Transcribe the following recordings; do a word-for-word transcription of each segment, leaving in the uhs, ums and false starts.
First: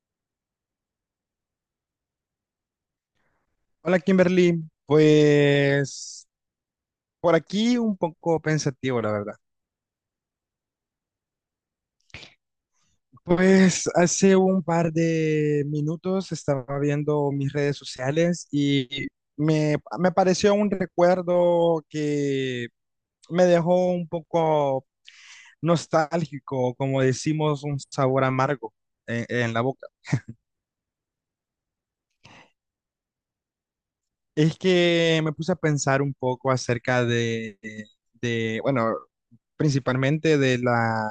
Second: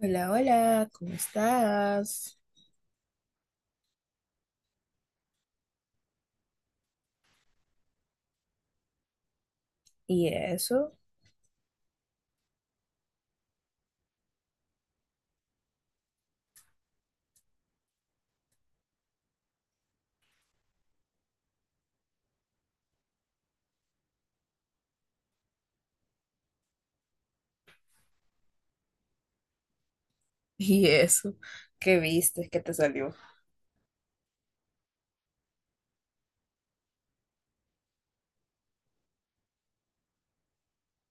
Hola, hola, ¿cómo estás? Hola Kimberly, pues por aquí un poco pensativo, la verdad. ¿Y eso? Pues hace un par de minutos estaba viendo mis redes sociales y me, me apareció un recuerdo que me dejó un poco nostálgico, como decimos, un sabor amargo en en la boca. ¿Y eso? ¿Qué viste? ¿Qué te salió? Es que me puse a pensar un poco acerca de, de, bueno, principalmente de la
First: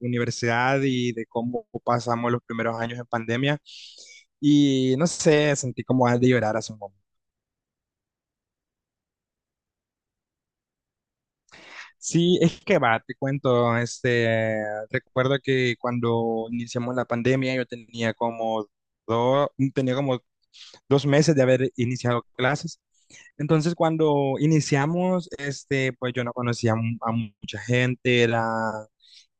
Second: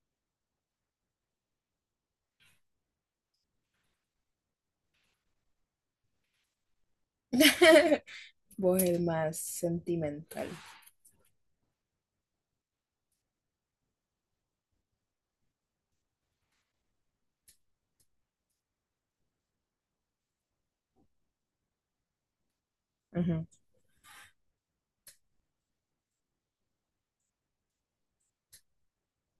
universidad y de cómo pasamos los primeros años en pandemia. Y no sé, sentí como ganas de llorar hace un momento. Vos el más sentimental. Sí, es que va, te cuento, este, recuerdo que cuando iniciamos la pandemia yo tenía como dos, tenía como dos meses de haber iniciado clases. Ujú, Entonces, cuando iniciamos, este, pues yo no conocía a, mu- a mucha gente, era,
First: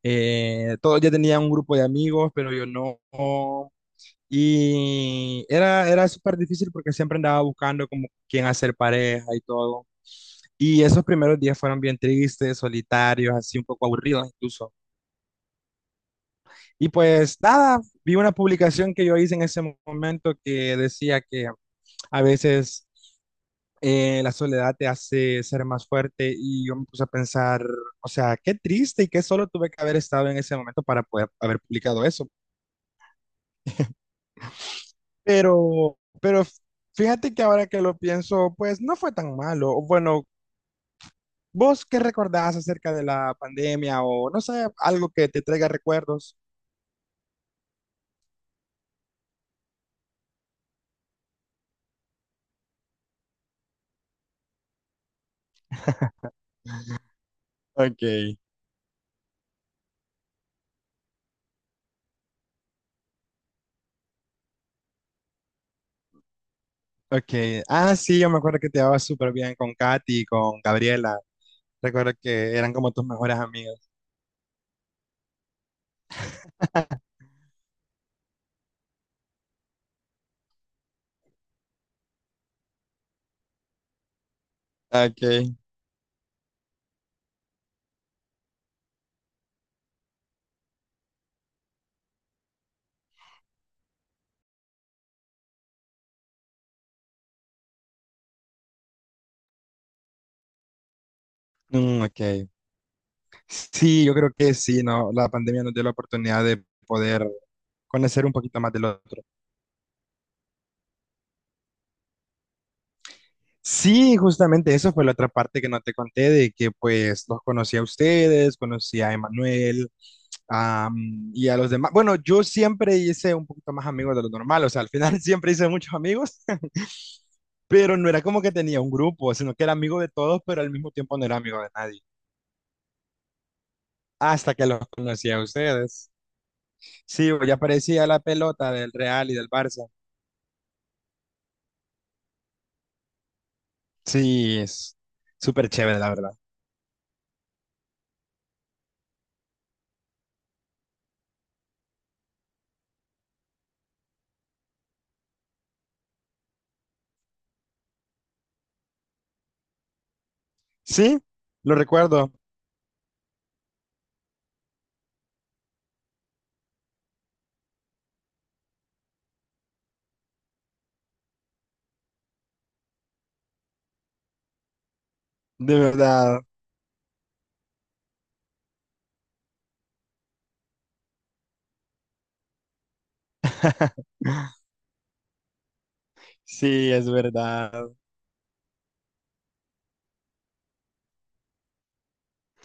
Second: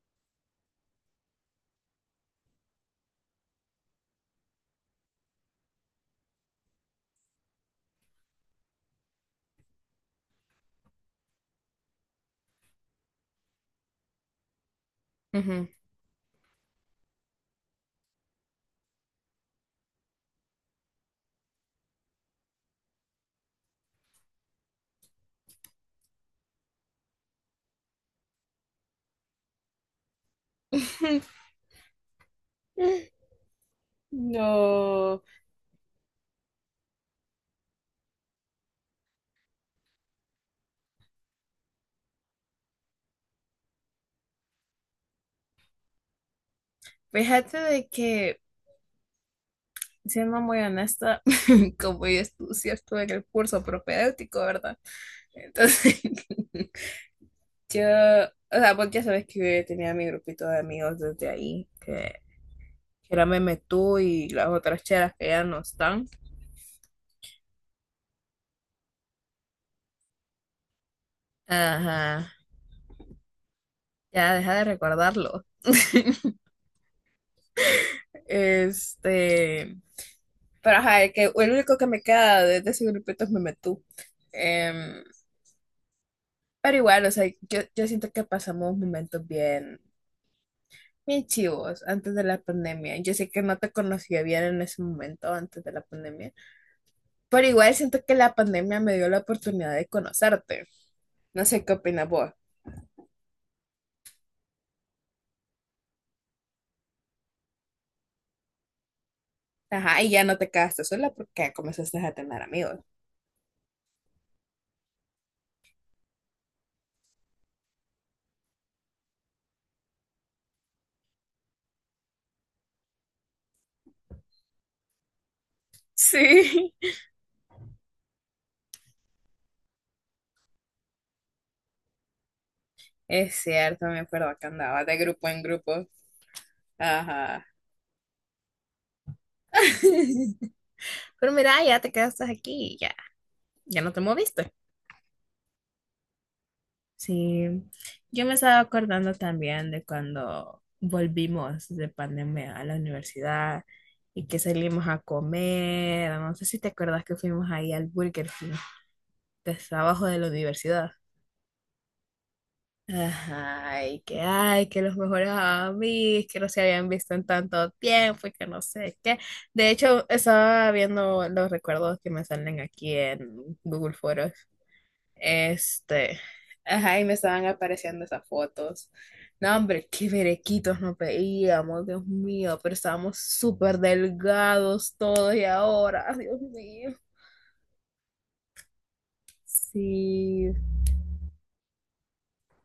eh, todos ya tenían un grupo de amigos, pero yo no. Y era, era súper difícil porque siempre andaba buscando como quién hacer pareja y todo. Y esos primeros días fueron bien tristes, solitarios, así un poco aburridos incluso. ujú. Y pues nada, vi una publicación que yo hice en ese mo- momento que decía que a veces eh, la soledad te hace ser más fuerte y yo me puse a pensar, o sea, qué triste y qué solo tuve que haber estado en ese momento para poder haber publicado eso. No, Pero, pero fíjate que ahora que lo pienso, pues no fue tan malo. O bueno, ¿vos qué recordás acerca de la pandemia o no sé, algo que te traiga recuerdos? fíjate de que, siendo muy honesta, como yo estu- sí estuve en el curso propedéutico, ¿verdad? Entonces, yo, Ok, o sea, vos ya sabes que yo ya tenía mi grupito de amigos desde ahí, que, que era Meme Tú y las otras cheras que ya no están. ok. Ah, sí, yo me acuerdo que te llevabas súper bien con Katy, con Gabriela. Recuerdo Ajá, que eran como tus mejores amigas. ya deja de recordarlo. Este, pero ajá, el que el único que me queda de, de ese grupito es Memetú. Em, Ok, pero igual, o sea, yo, yo siento que pasamos momentos bien, bien chivos antes de la pandemia. Yo sé que no te conocía bien en ese momento antes de la pandemia, pero igual siento que la pandemia me dio la oportunidad de conocerte. No sé qué mm, opinas ok. vos. Sí, yo creo que sí, ¿no? La pandemia nos dio la oportunidad de poder conocer un poquito más del otro. Ajá, y ya no te quedaste sola porque comenzaste a tener amigos. Sí, justamente eso fue la otra parte que no te conté, de que pues los conocí a ustedes, conocí a Emanuel, am, y a los demás. Bueno, yo siempre hice un poquito más amigos de lo normal, o sea, al final siempre hice muchos amigos. Sí, Pero no era como que tenía un grupo, sino que era amigo de todos, pero al mismo tiempo no era amigo de nadie. es cierto, me acuerdo que Hasta que los andaba de grupo conocí a en grupo. ustedes. Sí, Ajá. ya parecía la pelota del Real y del Barça. Pero mira, ya te quedaste aquí, ya, ya no te moviste. Sí, es súper chévere, la verdad. Sí, yo me estaba acordando también de cuando volvimos de pandemia a la universidad y que salimos a comer. No sé si te acuerdas que fuimos ahí al Burger King, que está abajo de la universidad. Sí, lo recuerdo, Ay que ay, que los mejores amigos, que no se habían visto en tanto tiempo y que no sé qué. De hecho, estaba viendo los recuerdos que me salen aquí en Google Fotos. de Este, verdad. ajá, y me estaban apareciendo esas fotos. No, hombre, qué berequitos nos veíamos, Dios mío, pero estábamos súper delgados todos y ahora, Dios Sí, mío. es verdad. Sí,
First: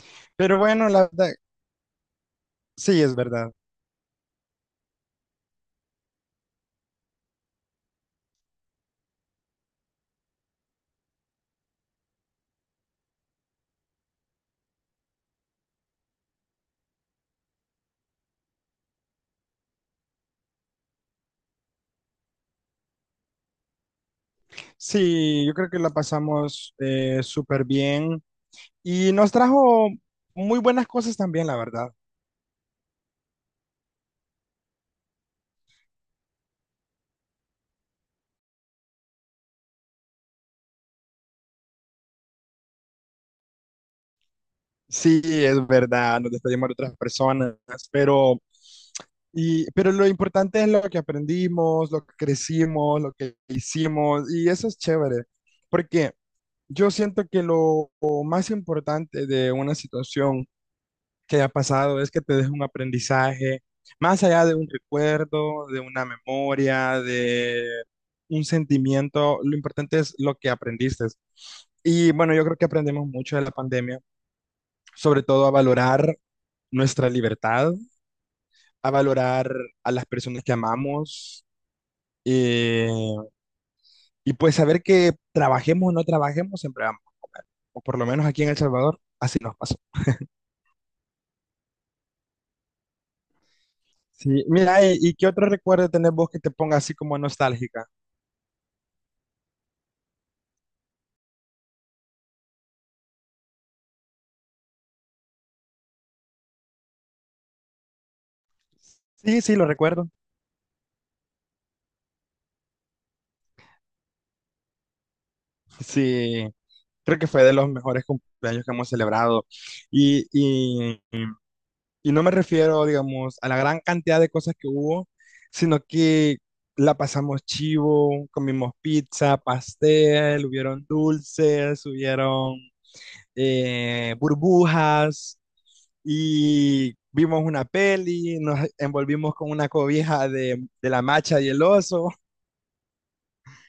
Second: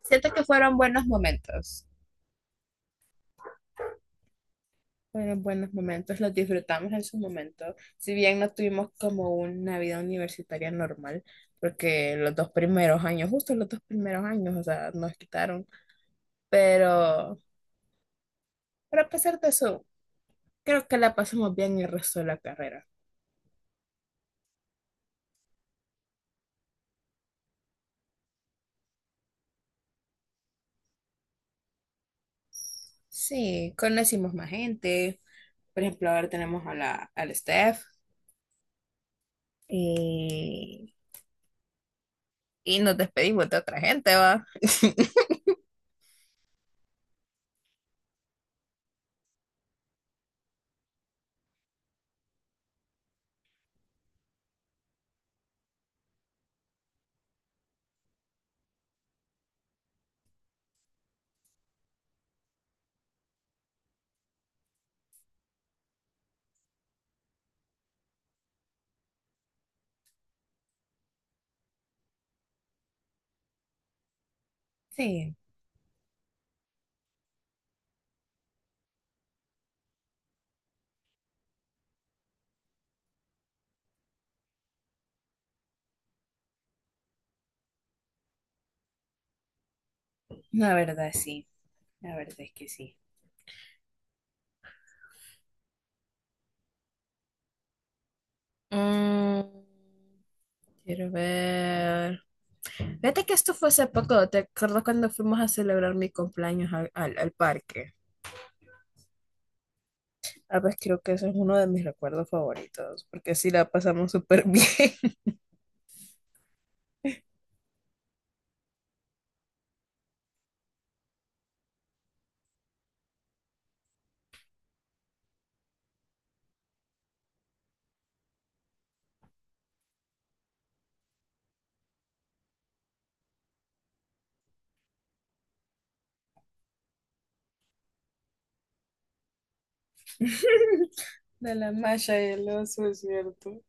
siento que Pero fueron bueno, buenos la verdad, momentos. sí, es verdad. Fueron buenos momentos, los disfrutamos en su momento, si bien no tuvimos como una vida universitaria normal, porque los dos primeros años, justo los dos primeros años, o sea, nos quitaron, pero, pero a pesar de eso, creo que la pasamos bien el resto de la carrera. Sí, yo creo que la pasamos eh, súper bien y nos trajo muy buenas cosas también, la verdad. Sí, conocimos más gente, por ejemplo, ahora tenemos a la, al Steph y, y nos despedimos de otra gente, ¿va? Sí, es verdad, nos despedimos de otras personas, pero, y, pero lo importante es lo que aprendimos, lo que crecimos, lo que hicimos, y eso es chévere, porque yo siento que lo más importante de una situación que haya pasado es que te deje un aprendizaje, más allá de un recuerdo, de una memoria, de un sentimiento, lo importante es lo que aprendiste. Y bueno, yo creo que aprendimos mucho de la pandemia, sobre Sí, todo a valorar nuestra libertad, a valorar a las personas que amamos eh, y pues saber que trabajemos o no trabajemos, siempre amamos, o por lo menos aquí en El Salvador, así nos pasó. la verdad sí, la verdad es que sí. Sí, mira, ¿y, y qué otro recuerdo tenés vos que te ponga así como nostálgica? Mm. Quiero ver. Fíjate que esto fue hace poco. ¿Te acuerdas cuando fuimos a celebrar mi cumpleaños al, al- al parque? Sí, sí, lo recuerdo. Ah, pues creo que eso es uno de mis recuerdos favoritos, porque sí la pasamos súper bien. Sí, creo que fue de los mejores cumpleaños que hemos celebrado. Y, y Y no me refiero, digamos, a la gran cantidad de cosas que hubo, sino que la pasamos chivo, comimos pizza, pastel, hubieron dulces, hubieron eh, burbujas y vimos una peli, nos envolvimos con una cobija de, de la macha y De el la oso. malla y el oso, es cierto.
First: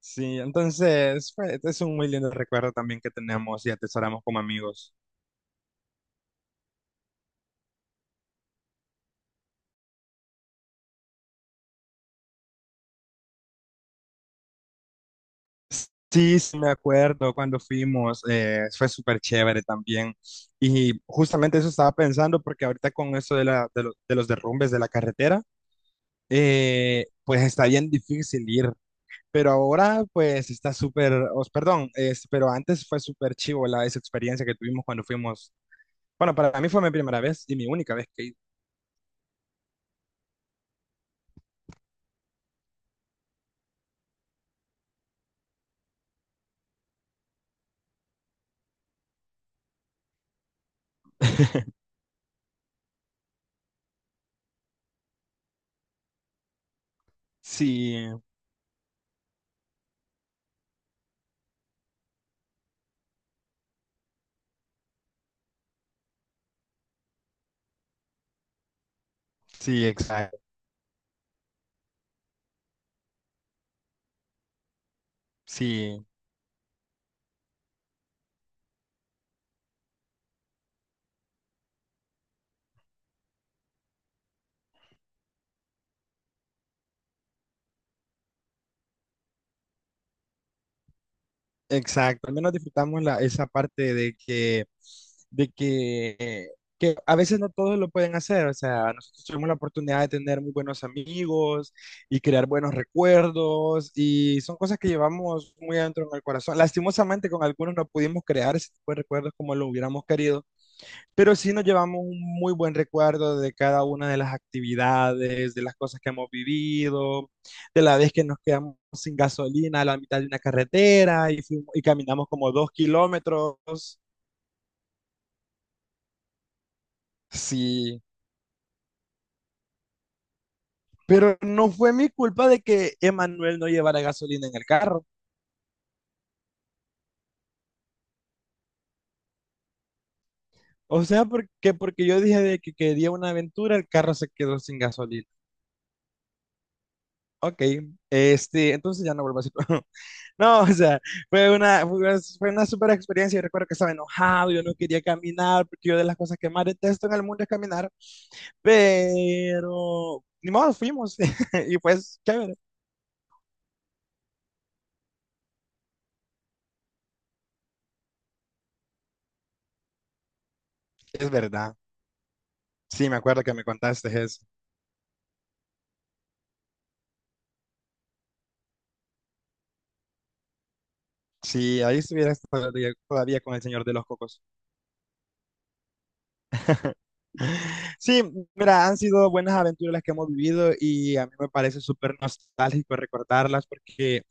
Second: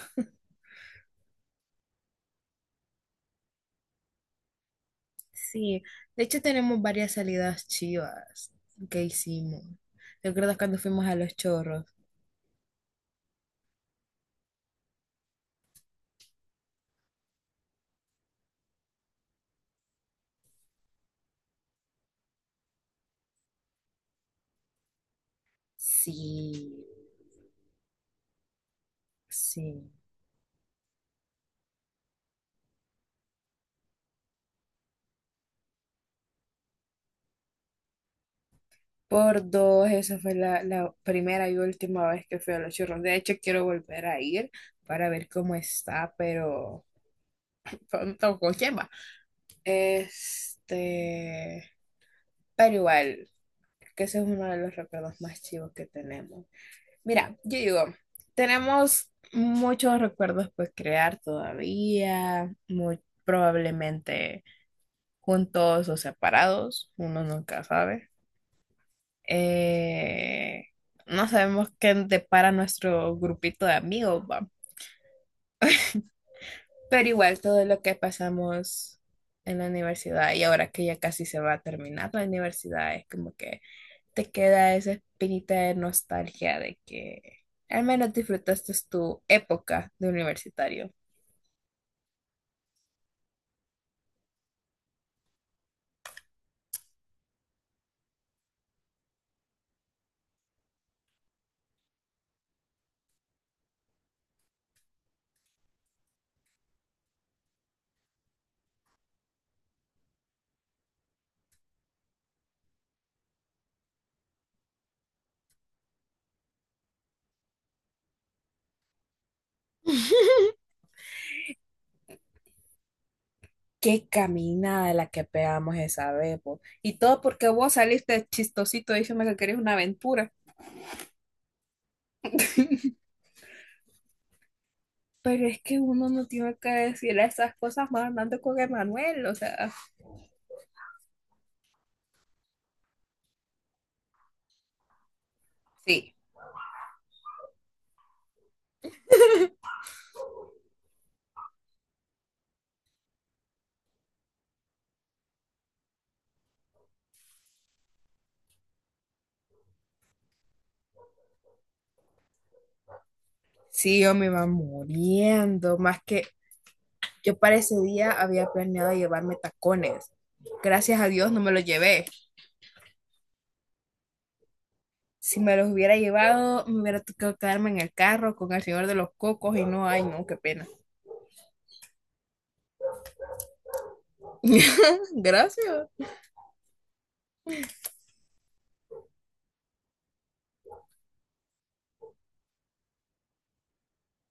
Sí, entonces fue- es un muy lindo recuerdo también que tenemos y atesoramos como amigos. Sí, de hecho tenemos varias salidas chivas que hicimos. ¿Te acuerdas cuando fuimos a Los Chorros? Sí, sí, me acuerdo cuando fuimos, eh, fue súper chévere también. Y justamente eso estaba pensando, porque ahorita con eso de, la, de, lo- de los derrumbes de la carretera, Sí. eh, pues está bien difícil ir. Pero Sí, ahora, pues está súper, os- perdón, es- pero antes fue súper chivo la, esa experiencia que tuvimos cuando fuimos. Bueno, para mí fue mi primera vez y mi única vez que he ido. por dos. Esa fue la, la primera y última vez que fui a los churros. De hecho, quiero volver a ir para ver cómo está, pero pero no con quién va. Este, pero igual, que ese es uno de los recuerdos más chivos que tenemos. Mira, yo digo, Sí, tenemos muchos recuerdos por crear todavía, muy probablemente juntos o separados, uno nunca sabe. sí, exacto. eh, no sabemos qué depara nuestro grupito de amigos, va. Sí. Pero igual todo lo que pasamos en la universidad y ahora que ya casi se va a terminar la universidad, es como que te queda esa espinita de nostalgia de que al menos disfrutaste tu época de universitario. Exacto, al menos disfrutamos la, esa parte de que, de que, que a veces no todos lo pueden hacer, o sea, nosotros tuvimos la oportunidad de tener muy buenos amigos y crear buenos recuerdos y son cosas que llevamos muy adentro en el corazón. Lastimosamente con algunos no pudimos crear ese tipo de recuerdos como lo hubiéramos querido, pero sí nos llevamos un muy buen recuerdo de cada una de las actividades, de las cosas que hemos vivido, de la vez que nos quedamos sin gasolina a la mitad de una carretera y, fuimos- y caminamos como dos kilómetros. Qué caminada la que pegamos esa vez, po. Y todo porque vos Sí, saliste chistosito diciendo que querías una aventura. pero no fue mi culpa de que Emanuel no llevara gasolina en el carro. Pero es que uno no tiene que decirle esas cosas más andando con Emanuel, o sea. O sea, porque, porque yo dije de que quería una aventura, el carro se quedó sin gasolina. Sí, Ok, este, entonces ya no vuelvo a decir. No, o sea, fue una, fue una fue una super experiencia. Yo recuerdo que estaba enojado, yo no quería caminar, porque yo de las cosas que más detesto en el mundo es caminar, pero ni modo, fuimos. Y pues, chévere. sí, yo me iba muriendo, más que yo para ese día había planeado llevarme tacones. Gracias a Es Dios no me los verdad. llevé. Sí, me acuerdo que me contaste eso. Si me los hubiera llevado, me hubiera tocado quedarme en el carro con el señor de los cocos y no, ay, no, qué pena. Sí, ahí estuviera todavía, todavía con el señor de los cocos. Gracias. Sí, mira, han sido buenas aventuras las que hemos vivido y a mí me parece súper nostálgico recordarlas porque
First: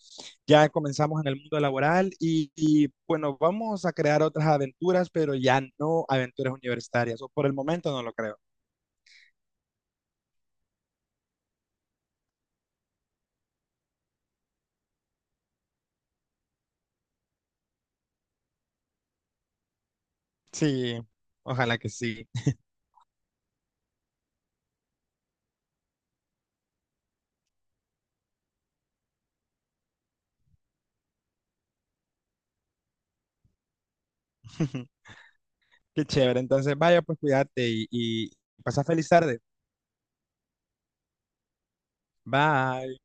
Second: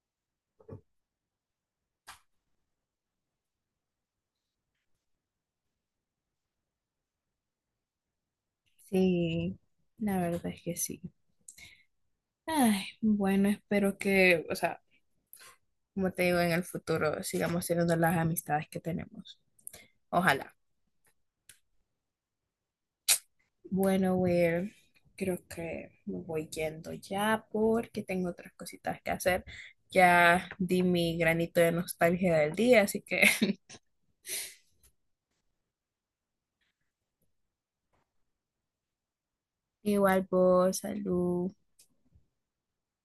ya comenzamos en el mundo laboral y, y, bueno, vamos a crear otras aventuras, pero ya no aventuras universitarias, o por el momento no lo creo. Sí, la verdad es que sí. Ay, bueno, espero que, o sea, como te digo, en el futuro sigamos teniendo las amistades que tenemos. Ojalá. Sí, ojalá que sí. Bueno, Will, creo que me voy yendo ya porque tengo otras cositas que hacer. Ya di mi granito de nostalgia del día, así que Qué chévere, entonces vaya, pues cuídate y, y pasa feliz tarde. igual vos, salud. Bye.